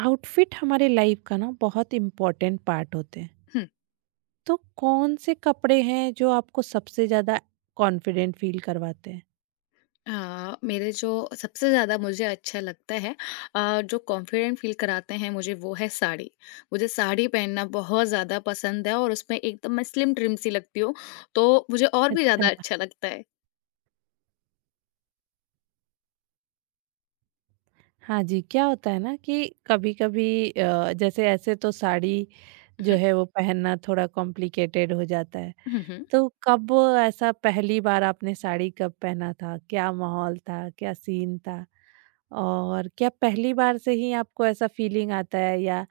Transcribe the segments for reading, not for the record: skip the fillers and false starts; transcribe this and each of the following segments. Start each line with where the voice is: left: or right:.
right: Outfit हमारे life का ना बहुत इम्पोर्टेंट पार्ट होते हैं।
left: हुँ।
right: तो कौन से कपड़े हैं जो आपको सबसे ज्यादा कॉन्फिडेंट फील करवाते हैं?
left: अ, मेरे जो सबसे ज़्यादा मुझे अच्छा लगता है जो कॉन्फिडेंट फ़ील कराते हैं मुझे वो है साड़ी। मुझे साड़ी पहनना बहुत ज़्यादा पसंद है और उसमें एकदम मैं स्लिम ट्रिम सी लगती हूँ, तो मुझे और भी ज़्यादा
right: अच्छा।
left: अच्छा लगता है।
right: हाँ जी, क्या होता है ना कि कभी कभी जैसे ऐसे तो साड़ी जो
left: हुँ।
right: है वो पहनना थोड़ा कॉम्प्लिकेटेड हो जाता है।
left: हुँ, हुँ।
right: तो कब ऐसा पहली बार आपने साड़ी कब पहना था? क्या माहौल था? क्या सीन था? और क्या पहली बार से ही आपको ऐसा फीलिंग आता है या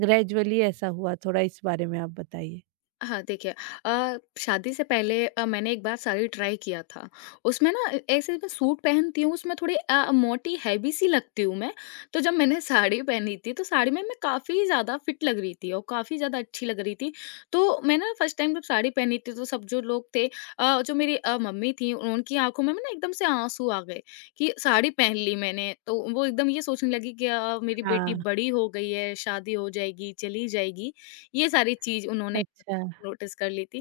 right: ग्रेजुअली ऐसा हुआ? थोड़ा इस बारे में आप बताइए।
left: हाँ, देखिए शादी से पहले मैंने एक बार साड़ी ट्राई किया था। उसमें ना ए ऐसे मैं सूट पहनती हूँ, उसमें थोड़ी मोटी हैवी सी लगती हूँ मैं। तो जब मैंने साड़ी पहनी थी, तो साड़ी में मैं काफ़ी ज़्यादा फिट लग रही थी और काफ़ी ज़्यादा अच्छी लग रही थी। तो मैं ना फर्स्ट टाइम जब साड़ी पहनी थी, तो सब जो लोग थे जो मेरी मम्मी थीं, उनकी आँखों में ना एकदम से आँसू आ गए कि साड़ी पहन ली मैंने। तो वो एकदम ये सोचने लगी कि मेरी बेटी
right: हाँ,
left: बड़ी हो गई है, शादी हो जाएगी, चली जाएगी। ये सारी चीज़ उन्होंने
right: अच्छा।
left: नोटिस कर ली थी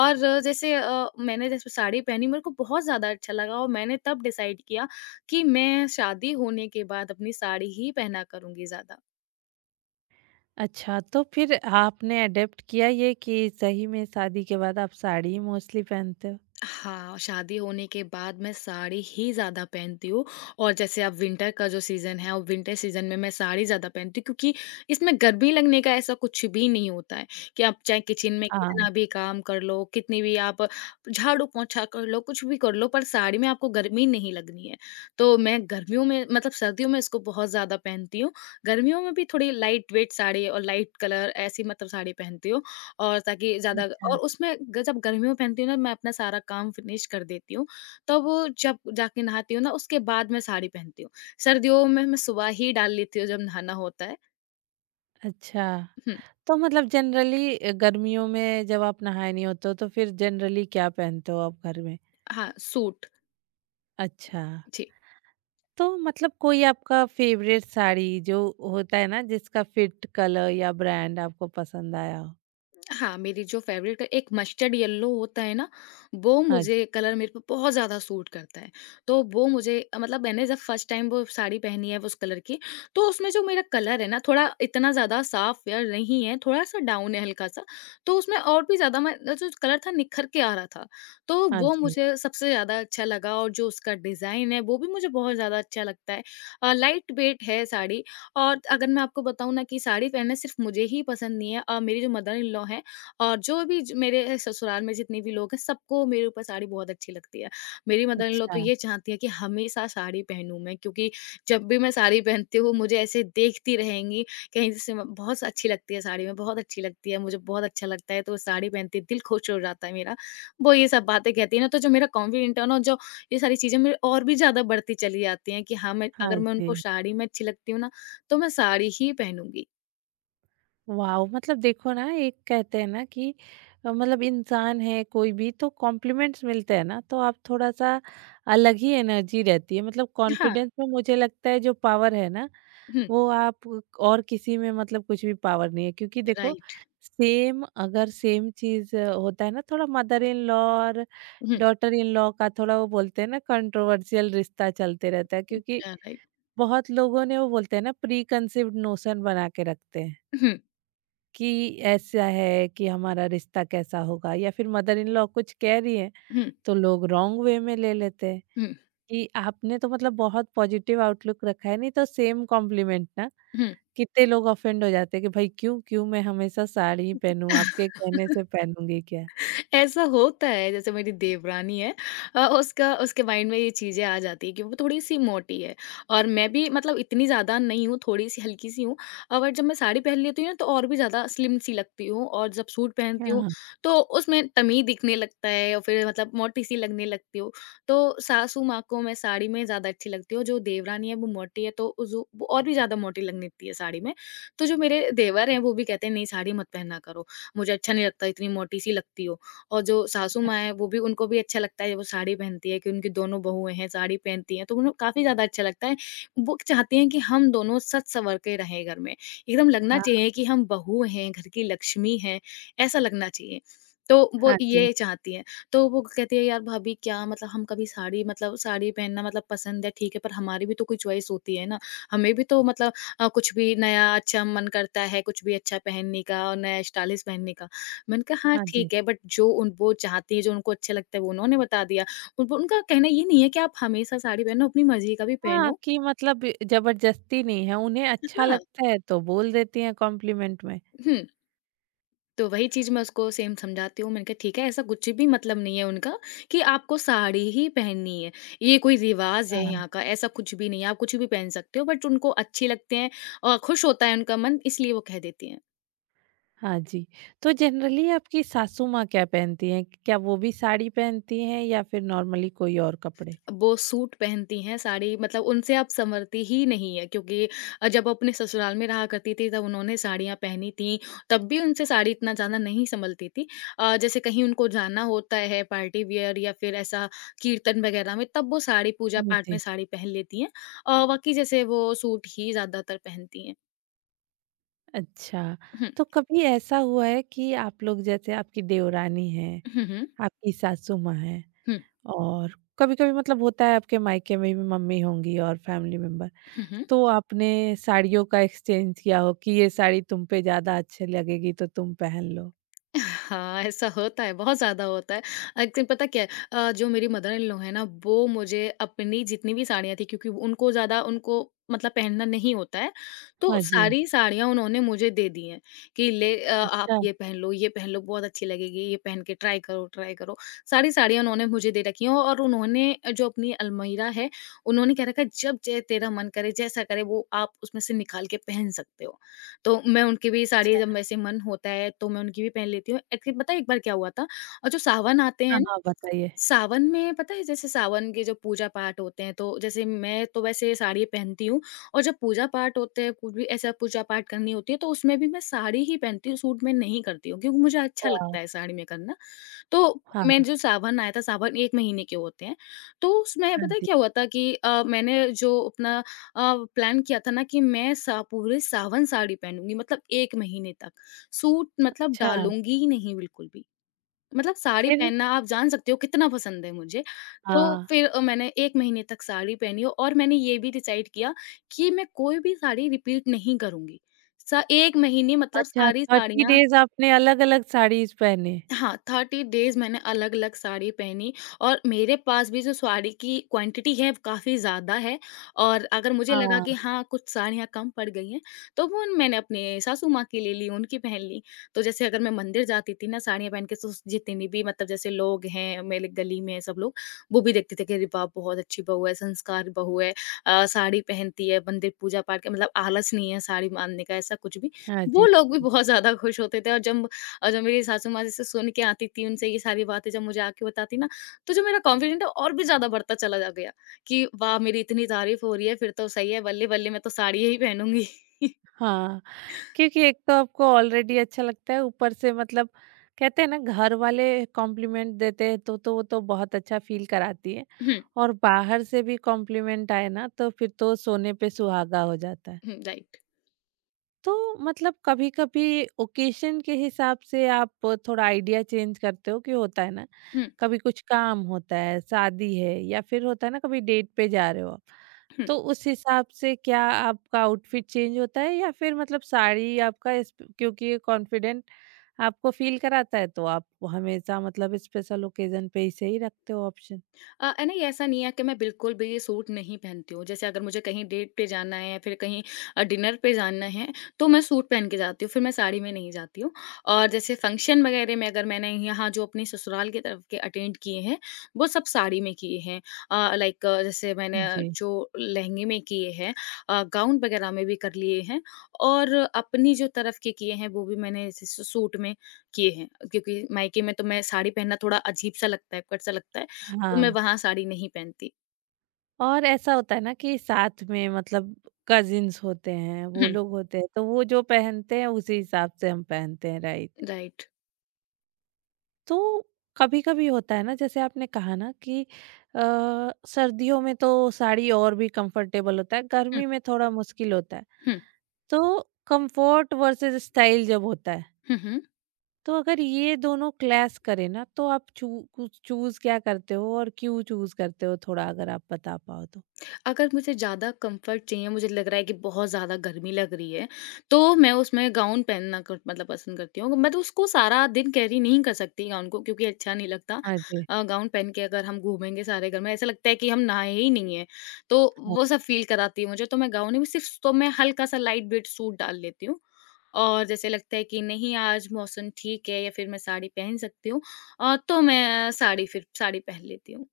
left: और जैसे मैंने जैसे साड़ी पहनी मेरे को बहुत ज़्यादा अच्छा लगा और मैंने तब डिसाइड किया कि मैं शादी होने के बाद अपनी साड़ी ही पहना करूँगी ज़्यादा।
right: अच्छा, तो फिर आपने अडैप्ट किया ये कि सही में शादी के बाद आप साड़ी ही मोस्टली पहनते हो?
left: हाँ, शादी होने के बाद मैं साड़ी ही ज़्यादा पहनती हूँ और जैसे अब विंटर का जो सीज़न है, और विंटर सीज़न में मैं साड़ी ज़्यादा पहनती हूँ क्योंकि इसमें गर्मी लगने का ऐसा कुछ भी नहीं होता है कि आप चाहे किचन में
right: हाँ,
left: कितना भी काम कर लो, कितनी भी आप झाड़ू-पोंछा कर लो, कुछ भी कर लो, पर साड़ी में आपको गर्मी नहीं लगनी है। तो मैं गर्मियों में मतलब सर्दियों में इसको बहुत ज़्यादा पहनती हूँ। गर्मियों में भी थोड़ी लाइट वेट साड़ी और लाइट कलर ऐसी मतलब साड़ी पहनती हूँ और ताकि ज़्यादा
right: अच्छा।
left: और उसमें ग जब गर्मियों में पहनती हूँ ना मैं अपना सारा काम फिनिश कर देती हूँ, तब जब जाके नहाती हूँ ना उसके बाद मैं साड़ी पहनती हूँ। सर्दियों में मैं सुबह ही डाल लेती हूँ जब नहाना होता है।
right: अच्छा,
left: हुँ,
right: तो मतलब जनरली गर्मियों में जब आप नहाए नहीं होते हो तो फिर जनरली क्या पहनते हो आप घर में?
left: हाँ सूट।
right: अच्छा।
left: जी।
right: तो मतलब कोई आपका फेवरेट साड़ी जो होता है ना जिसका फिट, कलर या ब्रांड आपको पसंद आया हो?
left: हाँ, मेरी जो फ़ेवरेट एक मस्टर्ड येलो होता है ना, वो
right: हाँ जी,
left: मुझे कलर मेरे पे बहुत ज़्यादा सूट करता है। तो वो मुझे मतलब मैंने जब फर्स्ट टाइम वो साड़ी पहनी है उस कलर की, तो उसमें जो मेरा कलर है ना, थोड़ा इतना ज़्यादा साफ या नहीं है, थोड़ा-सा डाउन है हल्का-सा। तो उसमें और भी ज़्यादा मैं जो कलर था निखर के आ रहा था। तो
right: हाँ
left: वो
right: जी।
left: मुझे सबसे ज़्यादा अच्छा लगा और जो उसका डिज़ाइन है, वो भी मुझे बहुत ज़्यादा अच्छा लगता है। लाइट वेट है साड़ी और अगर मैं आपको बताऊँ ना कि साड़ी पहनना सिर्फ़ मुझे ही पसंद नहीं है मेरी जो मदर इन लॉ हैं और जो भी ज मेरे ससुराल में जितने भी लोग हैं, सबको मेरे ऊपर साड़ी बहुत अच्छी लगती है। मेरी मदर इन लॉ
right: अच्छा,
left: तो ये चाहती है कि हमेशा साड़ी पहनूँ मैं क्योंकि जब भी मैं साड़ी पहनती हूँ, मुझे ऐसे देखती रहेंगी, कहीं से म बहुत अच्छी लगती है साड़ी में, बहुत अच्छी लगती है, मुझे बहुत अच्छा लगता है, तो वो साड़ी पहनते ही दिल खुश हो जाता है मेरा। वो ये सब बातें कहती है ना, तो जो मेरा कॉन्फिडेंट है ना, जो ये सारी चीज़ें मेरी और भी ज़्यादा बढ़ती चली जाती हैं कि हाँ, मैं
right: हाँ
left: अगर मैं उनको
right: जी।
left: साड़ी में अच्छी लगती हूँ ना, तो मैं साड़ी ही पहनूँगी।
right: वाओ! मतलब देखो ना, एक कहते हैं ना कि मतलब इंसान है कोई भी तो कॉम्प्लीमेंट्स मिलते हैं ना तो आप थोड़ा-सा अलग ही एनर्जी रहती है, मतलब
left: हाँ।
right: कॉन्फिडेंस में मुझे लगता है जो पावर है ना,
left: हुँ,
right: वो आप और किसी में मतलब कुछ भी पावर नहीं है क्योंकि देखो
left: राइट।
right: सेम अगर सेम चीज़ होता है ना, थोड़ा मदर इन लॉ और
left: हुँ,
right: डॉटर इन लॉ का, थोड़ा वो बोलते हैं ना कंट्रोवर्शियल रिश्ता चलते रहता है क्योंकि
left: राइट।
right: बहुत लोगों ने वो बोलते हैं ना, प्री कंसीव्ड नोशन बना के रखते हैं।
left: हुँ।
right: कि ऐसा है कि हमारा रिश्ता कैसा होगा या फिर मदर इन लॉ कुछ कह रही है
left: Hmm.
right: तो लोग रॉन्ग वे में ले लेते हैं
left: Hmm.
right: कि आपने तो मतलब बहुत पॉजिटिव आउटलुक रखा है, नहीं तो सेम कॉम्प्लीमेंट ना
left: Hmm.
right: कितने लोग ऑफेंड हो जाते हैं कि भाई क्यों क्यों मैं हमेशा साड़ी पहनूं, आपके कहने से पहनूंगी क्या?
left: ऐसा होता है जैसे मेरी देवरानी है अ, उसका उसके माइंड में ये चीज़ें आ जाती है कि वो थोड़ी-सी मोटी है और मैं भी मतलब इतनी ज़्यादा नहीं हूँ, थोड़ी-सी हल्की-सी हूँ बट जब मैं साड़ी पहन लेती हूँ ना तो और भी ज़्यादा स्लिम-सी लगती हूँ और जब सूट पहनती हूँ
right: हाँ।
left: तो उसमें तमी दिखने लगता है और फिर मतलब मोटी-सी लगने लगती हूँ। तो सासू माँ को मैं साड़ी में ज़्यादा अच्छी लगती हूँ, जो देवरानी है वो मोटी है तो जो वो और भी ज़्यादा मोटी लगने लगती है साड़ी में। तो जो मेरे देवर हैं वो भी कहते हैं नहीं साड़ी मत पहना करो, मुझे अच्छा नहीं लगता इतनी मोटी-सी लगती हो। और जो सासू माँ हैं वो भी उनको भी अच्छा लगता है वो साड़ी पहनती है कि उनकी दोनों बहुएँ हैं साड़ी पहनती हैं तो उन्हें काफ़ी ज़्यादा अच्छा लगता है। वो चाहती हैं कि हम दोनों सज संवर के रहें घर में। एकदम लगना
right: हाँ।
left: चाहिए कि हम बहू हैं, घर की लक्ष्मी हैं, ऐसा लगना चाहिए। तो वो
right: हाँ जी।
left: ये चाहती हैं। तो वो कहती है यार भाभी क्या मतलब हम कभी साड़ी मतलब साड़ी पहनना मतलब पसंद है ठीक है पर हमारी भी तो कोई चॉइस होती है ना। हमें भी तो मतलब कुछ भी नया अच्छा मन करता है, कुछ भी अच्छा पहनने का और नया स्टाइलिश पहनने का। मैंने कहा हाँ,
right: हाँ जी।
left: ठीक है बट जो उन वो चाहती है, जो उनको अच्छा लगता है वो उन्होंने बता दिया। उन उनका कहना ये नहीं है कि आप हमेशा साड़ी पहनो, अपनी मर्ज़ी का भी
right: हाँ
left: पहनो।
right: कि मतलब जबरदस्ती नहीं है, उन्हें अच्छा
left: हाँ,
right: लगता है तो बोल देती हैं कॉम्प्लीमेंट
left: हुँ, तो वही चीज़ मैं उसको सेम समझाती हूँ। मैंने कहा ठीक है ऐसा कुछ भी मतलब नहीं है उनका कि आपको साड़ी ही पहननी है। ये कोई रिवाज़ है
right: में।
left: यहाँ का, ऐसा कुछ भी नहीं है, आप कुछ भी पहन सकते हो बट उनको अच्छी लगते हैं और खुश होता है उनका मन इसलिए वो कह देती हैं।
right: हाँ जी। तो जनरली आपकी सासू माँ क्या पहनती हैं? क्या वो भी साड़ी पहनती हैं या फिर नॉर्मली कोई और कपड़े?
left: वो सूट पहनती हैं, साड़ी मतलब उनसे अब सँवरती ही नहीं है क्योंकि जब अपने ससुराल में रहा करती थी तब उन्होंने साड़ियाँ पहनी थीं, तब भी उनसे साड़ी इतना ज़्यादा नहीं सँभलती थी। जैसे कहीं उनको जाना होता है पार्टी वियर या फिर ऐसा कीर्तन वगैरह में तब वो साड़ी पूजा
right: हाँ
left: पाठ में
right: जी।
left: साड़ी पहन लेती हैं। बाकी जैसे वो सूट ही ज़्यादातर पहनती हैं।
right: अच्छा,
left: हुँ।
right: तो कभी ऐसा हुआ है कि आप लोग जैसे आपकी देवरानी हैं,
left: हुँ, हुँ।
right: आपकी सासू माँ हैं
left: हुँ।
right: और कभी-कभी मतलब होता है आपके मायके में भी मम्मी होंगी और फैमिली मेंबर,
left: हुँ, हुँ।
right: तो आपने साड़ियों का एक्सचेंज किया हो कि ये साड़ी तुम पे ज़्यादा अच्छी लगेगी तो तुम पहन लो?
left: हाँ, ऐसा होता है, बहुत ज़्यादा होता है। एक्चुअली पता क्या है जो मेरी मदर इन लॉ है ना, वो मुझे अपनी जितनी भी साड़ियाँ थी क्योंकि वो- उनको ज़्यादा उनको मतलब पहनना नहीं होता है, तो
right: हाँ जी।
left: सारी साड़ियाँ उन्होंने मुझे दे दी हैं कि आप
right: अच्छा,
left: ये पहन लो, बहुत अच्छी लगेगी, ये पहन के ट्राई करो। सारी साड़ियाँ उन्होंने मुझे दे रखी हैं और उन्होंने जो अपनी अलमीरा है, उन्होंने कह रखा है, "जब जै तेरा मन करे, जैसा करे वो आप उसमें से निकाल के पहन सकते हो।" तो मैं उनके भी साड़ी जब
right: अच्छा।
left: वैसे मन होता है तो मैं उनकी भी पहन लेती हूँ। एक्चुअली पता है एक बार क्या हुआ था और जो सावन आते
right: हाँ,
left: हैं ना,
right: हाँ, बताइए।
left: सावन में पता है जैसे सावन के जो पूजा-पाठ होते हैं तो जैसे मैं तो वैसे साड़ी पहनती हूँ और जब पूजा-पाठ होते हैं, कुछ भी ऐसा पूजा-पाठ करनी होती है तो उसमें भी मैं साड़ी ही पहनती हूँ, सूट में नहीं करती हूँ क्योंकि मुझे अच्छा
right: वाह!
left: लगता है साड़ी में करना। तो मैं
right: हाँ,
left: जो सावन आया था, सावन 1 महीने के होते हैं, तो उसमें
right: हाँ
left: पता है
right: जी।
left: क्या हुआ था कि अ, मैंने जो अपना अ, प्लान किया था ना कि मैं सा पूरे सावन साड़ी पहनूँगी मतलब 1 महीने तक। सूट मतलब
right: अच्छा।
left: डालूँगी ही नहीं बिल्कुल भी। मतलब साड़ी
right: फिर?
left: पहनना आप जान सकते हो कितना पसंद है मुझे। तो
right: हाँ।
left: फिर मैंने 1 महीने तक साड़ी पहनी हो, और मैंने ये भी डिसाइड किया कि मैं कोई भी साड़ी रिपीट नहीं करूँगी। सा 1 महीने मतलब
right: अच्छा,
left: सारी
right: 30
left: साड़ियाँ
right: डेज़ आपने अलग-अलग साड़ीज़ पहने।
left: हाँ, 30 डेज़ मैंने अलग-अलग साड़ी पहनी और मेरे पास भी जो साड़ी की क्वांटिटी है वो काफ़ी ज़्यादा है और अगर मुझे लगा
right: हाँ।
left: कि हाँ, कुछ साड़ियाँ कम पड़ गई हैं, तो वो मैंने अपने सासू माँ की ले ली, उनकी पहन ली। तो जैसे अगर मैं मंदिर जाती थी ना साड़ियाँ पहन के तो जितने भी मतलब जैसे लोग हैं, मेरे गली में सब लोग, वो भी देखते थे कि अरे वाह! बहुत अच्छी बहू है, संस्कार बहू है साड़ी पहनती है, मंदिर पूजा-पाठ का मतलब आलस नहीं है साड़ी बाँधने का ऐसा कुछ भी।
right: हाँ
left: वो
right: जी।
left: लोग भी बहुत ज़्यादा खुश होते थे और जो मेरी सासू माँ जैसे सुन के आती थी उनसे ये सारी बातें जब मुझे आके बताती ना, तो जो मेरा कॉन्फिडेंट है और भी ज़्यादा बढ़ता चला जा गया कि वाह! मेरी इतनी तारीफ़ हो रही है, फिर तो सही है, बल्ले-बल्ले मैं तो साड़ियाँ ही पहनूँगी।
right: हाँ, क्योंकि एक तो आपको ऑलरेडी अच्छा लगता है, ऊपर से मतलब कहते हैं ना घर वाले कॉम्प्लीमेंट देते हैं तो वो तो बहुत अच्छा फ़ील कराती है
left: हुँ,
right: और बाहर से भी कॉम्प्लीमेंट आए ना तो फिर तो सोने पे सुहागा हो जाता है।
left: हुँ, राइट।
right: तो मतलब कभी-कभी ओकेशन के हिसाब से आप थोड़ा आइडिया चेंज करते हो कि होता है ना,
left: हुँ,
right: कभी कुछ काम होता है, शादी है या फिर होता है ना कभी डेट पे जा रहे हो आप।
left: हुँ।
right: तो उस हिसाब से क्या आपका आउटफिट चेंज होता है या फिर मतलब साड़ी आपका इस क्योंकि ये कॉन्फिडेंट आपको फील कराता है तो आप हमेशा मतलब स्पेशल ओकेजन पे इसे ही सही रखते हो ऑप्शन?
left: है ना ये ऐसा नहीं है कि मैं बिल्कुल भी ये सूट नहीं पहनती हूँ। जैसे अगर मुझे कहीं डेट पे जाना है या फिर कहीं डिनर पे जाना है, तो मैं सूट पहन के जाती हूँ, फिर मैं साड़ी में नहीं जाती हूँ। और जैसे फंक्शन वगैरह में अगर मैंने यहाँ जो अपनी ससुराल की तरफ के अटेंड किए हैं, वो सब साड़ी में किए हैं। लाइक जैसे मैंने
right: हाँ जी।
left: जो लहंगे में किए हैं, गाउन वगैरह में भी कर लिए हैं और अपनी जो तरफ के किए हैं, वो भी मैंने जैसे सूट में किए हैं। क्योंकि मायके में तो मैं साड़ी पहनना थोड़ा अजीब-सा लगता है, अकड़-सा लगता है। तो
right: हाँ।
left: मैं वहाँ साड़ी नहीं पहनती।
right: और ऐसा होता है ना कि साथ में मतलब कजिन्स होते हैं, वो
left: हुँ,
right: लोग होते हैं, तो वो जो पहनते हैं उसी हिसाब से हम पहनते हैं, राइट।
left: राइट।
right: तो कभी-कभी होता है ना जैसे आपने कहा ना कि अ, सर्दियों में तो साड़ी और भी कंफर्टेबल होता है,
left: हुँ,
right: गर्मी में थोड़ा मुश्किल होता है।
left: हुँ,
right: तो कंफर्ट वर्सेस स्टाइल जब होता है,
left: हुँ, हुँ।
right: तो अगर ये दोनों क्लैश करें ना तो आप चू कुछ चूज़ क्या करते हो और क्यों चूज़ करते हो? थोड़ा अगर आप बता पाओ तो?
left: अगर मुझे ज़्यादा कम्फ़र्ट चाहिए, मुझे लग रहा है कि बहुत ज़्यादा गर्मी लग रही है, तो मैं उसमें गाउन पहनना क मतलब पसंद करती हूँ। मैं तो उसको सारा दिन कैरी नहीं कर सकती गाउन को क्योंकि अच्छा नहीं लगता।
right: हाँ जी।
left: गाउन पहन के अगर हम घूमेंगे सारे घर में, ऐसा लगता है कि हम नहाए ही नहीं हैं। तो
right: हाँ।
left: वो सब फ़ील कराती है मुझे, तो मैं गाउन ही में सिर्फ़ तो मैं हल्का-सा लाइट वेट सूट डाल लेती हूँ। और जैसे लगता है कि नहीं आज मौसम ठीक है या फिर मैं साड़ी पहन सकती हूँ, तो मैं साड़ी फिर साड़ी पहन लेती हूँ।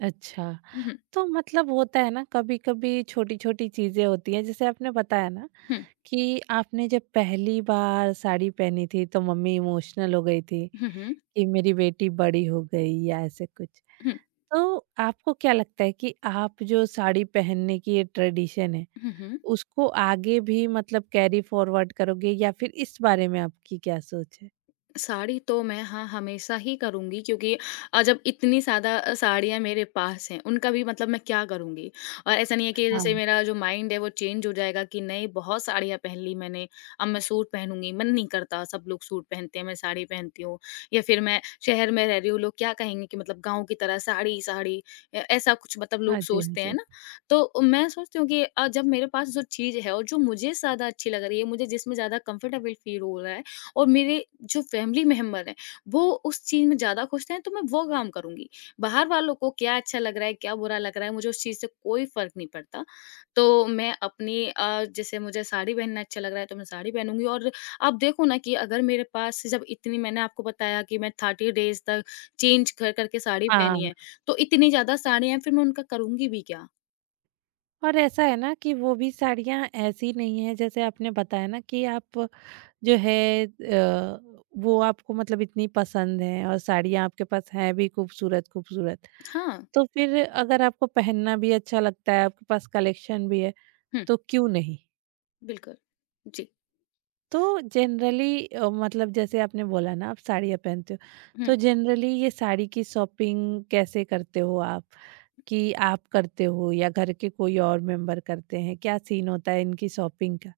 right: अच्छा।
left: हुँ, हुँ,
right: तो मतलब होता है ना कभी-कभी छोटी-छोटी चीज़ें होती हैं जैसे आपने बताया ना
left: हुँ,
right: कि आपने जब पहली बार साड़ी पहनी थी तो मम्मी इमोशनल हो गई थी
left: हुँ, हुँ,
right: कि मेरी बेटी बड़ी हो गई या ऐसे कुछ।
left: हुँ,
right: तो आपको क्या लगता है कि आप जो साड़ी पहनने की ये ट्रेडिशन है
left: हुँ, हुँ।
right: उसको आगे भी मतलब कैरी फॉरवर्ड करोगे या फिर इस बारे में आपकी क्या सोच है?
left: साड़ी तो मैं हाँ, हमेशा ही करूँगी क्योंकि जब इतनी ज़्यादा साड़ियाँ मेरे पास हैं, उनका भी मतलब मैं क्या करूँगी? और ऐसा नहीं है कि
right: हाँ,
left: जैसे मेरा जो माइंड है वो चेंज हो जाएगा कि नहीं बहुत साड़ियाँ पहन ली मैंने, अब मैं सूट पहनूँगी। मन नहीं करता, सब लोग सूट पहनते हैं, मैं साड़ी पहनती हूँ या फिर मैं शहर में रह रही हूँ, लोग क्या कहेंगे कि मतलब गाँव की तरह साड़ी, साड़ी, ऐसा कुछ मतलब
right: हाँ
left: लोग
right: जी, हाँ
left: सोचते हैं
right: जी।
left: ना। तो मैं सोचती हूँ कि जब मेरे पास जो चीज़ है और जो मुझे ज़्यादा अच्छी लग रही है, मुझे जिसमें ज़्यादा कंफर्टेबल फ़ील हो रहा है और मेरे जो फैमिली मेंबर हैं, वो उस चीज़ में ज़्यादा खुश हैं, तो मैं वो काम करूँगी। बाहर वालों को क्या अच्छा लग रहा है, क्या बुरा लग रहा है, मुझे उस चीज़ से कोई फ़र्क नहीं पड़ता। तो मैं अपनी जैसे मुझे साड़ी पहनना अच्छा लग रहा है, तो मैं साड़ी पहनूँगी और आप देखो ना कि अगर मेरे पास जब इतनी मैंने आपको बताया कि मैं 30 डेज़ तक चेंज कर कर के साड़ी
right: हाँ,
left: पहनी है, तो इतनी ज़्यादा साड़ियाँ हैं, फिर मैं उनका करूँगी भी क्या?
right: और ऐसा है ना कि वो भी साड़ियाँ ऐसी नहीं है जैसे आपने बताया ना कि आप जो है वो आपको मतलब इतनी पसंद है और साड़ियाँ आपके पास हैं भी खूबसूरत खूबसूरत
left: हाँ।
right: तो फिर अगर आपको पहनना भी अच्छा लगता है, आपके पास कलेक्शन भी है
left: हुँ,
right: तो क्यों नहीं।
left: बिल्कुल। जी।
right: तो जनरली मतलब जैसे आपने बोला ना आप साड़ियाँ पहनते हो
left: हुँ।
right: तो जनरली ये साड़ी की शॉपिंग कैसे करते हो आप कि आप करते हो या घर के कोई और मेंबर करते हैं, क्या सीन होता है इनकी शॉपिंग का?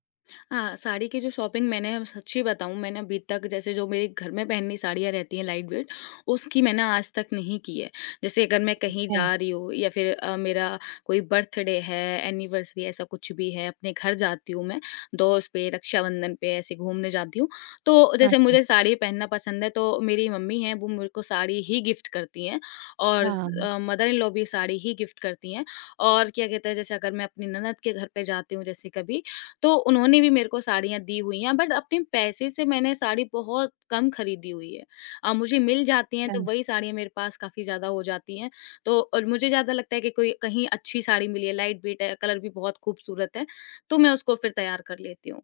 left: हाँ, साड़ी की जो शॉपिंग मैंने अब सच्ची बताऊँ मैंने अभी तक जैसे जो मेरे घर में पहननी साड़ियाँ रहती हैं लाइट वेट, उसकी मैंने आज तक नहीं की है। जैसे अगर मैं कहीं
right: अच्छा।
left: जा रही हूँ या फिर मेरा कोई बर्थडे है, एनिवर्सरी ऐसा कुछ भी है, अपने घर जाती हूँ मैं, दोस्त पे, रक्षाबंधन पे ऐसे घूमने जाती हूँ, तो
right: हाँ
left: जैसे
right: जी।
left: मुझे साड़ी पहनना पसंद है तो मेरी मम्मी हैं वो मेरे को साड़ी ही गिफ्ट करती हैं और
right: हाँ।
left: मदर इन लॉ भी साड़ी ही गिफ्ट करती हैं और क्या कहते हैं जैसे अगर मैं अपनी ननद के घर पे जाती हूँ जैसे कभी तो उन्होंने भी मेरे को साड़ियाँ दी हुई हैं बट अपने पैसे से मैंने साड़ी बहुत कम खरीदी हुई है। मुझे मिल जाती हैं तो वही साड़ियाँ मेरे पास काफ़ी ज़्यादा हो जाती हैं। तो और मुझे ज़्यादा लगता है कि कोई कहीं अच्छी साड़ी मिली है, लाइट वेट है, कलर भी बहुत खूबसूरत है, तो मैं उसको फिर तैयार कर लेती हूँ।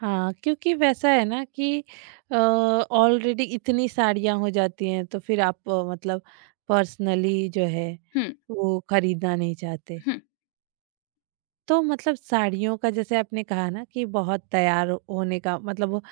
right: हाँ, क्योंकि वैसा है ना कि ऑलरेडी इतनी साड़ियाँ हो जाती हैं तो फिर आप मतलब पर्सनली जो है
left: हुँ,
right: वो खरीदना नहीं चाहते।
left: हुँ,
right: तो मतलब साड़ियों का जैसे आपने कहा ना कि बहुत तैयार होने का मतलब वो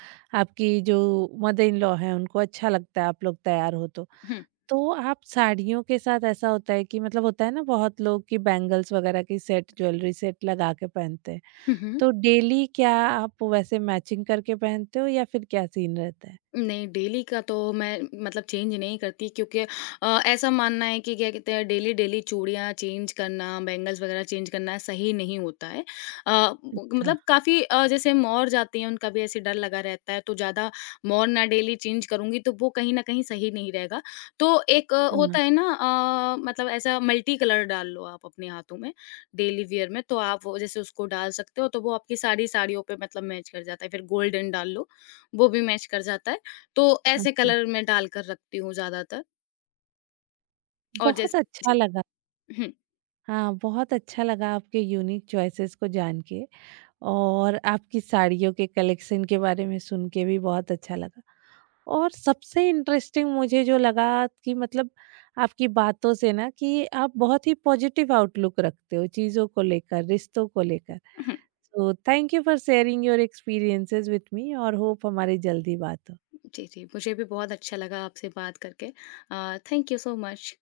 right: आपकी जो मदर इन लॉ हैं उनको अच्छा लगता है आप लोग तैयार हो तो।
left: हुँ।
right: तो आप साड़ियों के साथ ऐसा होता है कि मतलब होता है ना बहुत लोग कि बैंगल्स वगैरह की सेट ज्वेलरी सेट लगा के पहनते हैं।
left: हुँ, हुँ।
right: तो डेली क्या आप वैसे मैचिंग करके पहनते हो या फिर क्या सीन रहता है?
left: नहीं, डेली का तो मैं मतलब चेंज नहीं करती क्योंकि ऐसा मानना है कि क्या कहते हैं डेली-डेली चूड़ियाँ चेंज करना, बैंगल्स वगैरह चेंज करना सही नहीं होता है। अ, ब
right: अच्छा,
left: मतलब काफ़ी जैसे मोर जाती हैं उनका भी ऐसे डर लगा रहता है तो ज़्यादा मोर ना डेली चेंज करूँगी तो वो कहीं न कहीं सही नहीं रहेगा। तो एक
right: हाँ,
left: होता है ना, मतलब ऐसा मल्टी कलर डाल लो आप अपने हाथों में, डेली वियर में तो आप वो जैसे उसको डाल सकते हो तो वो आपकी सारी साड़ियों पे मतलब मैच कर जाता है। फिर गोल्डन डाल लो, वो भी मैच कर जाता है। तो
right: हाँ
left: ऐसे
right: जी।
left: कलर मैं डाल कर रखती हूँ ज़्यादातर और जैसे
right: बहुत अच्छा
left: जी,
right: लगा।
left: हुँ,
right: हाँ, बहुत अच्छा लगा आपके यूनिक चॉइसेस को जान के और आपकी साड़ियों के कलेक्शन के बारे में सुन के भी बहुत अच्छा लगा। और सबसे इंटरेस्टिंग मुझे जो लगा कि मतलब आपकी बातों से ना कि आप बहुत ही पॉजिटिव आउटलुक रखते हो चीज़ों को लेकर, रिश्तों को लेकर।
left: हुँ।
right: So thank you for sharing your experiences with me, और होप हमारी जल्दी बात हो।
left: जी, जी, मुझे भी बहुत अच्छा लगा आपसे बात करके, थैंक यू सो मच।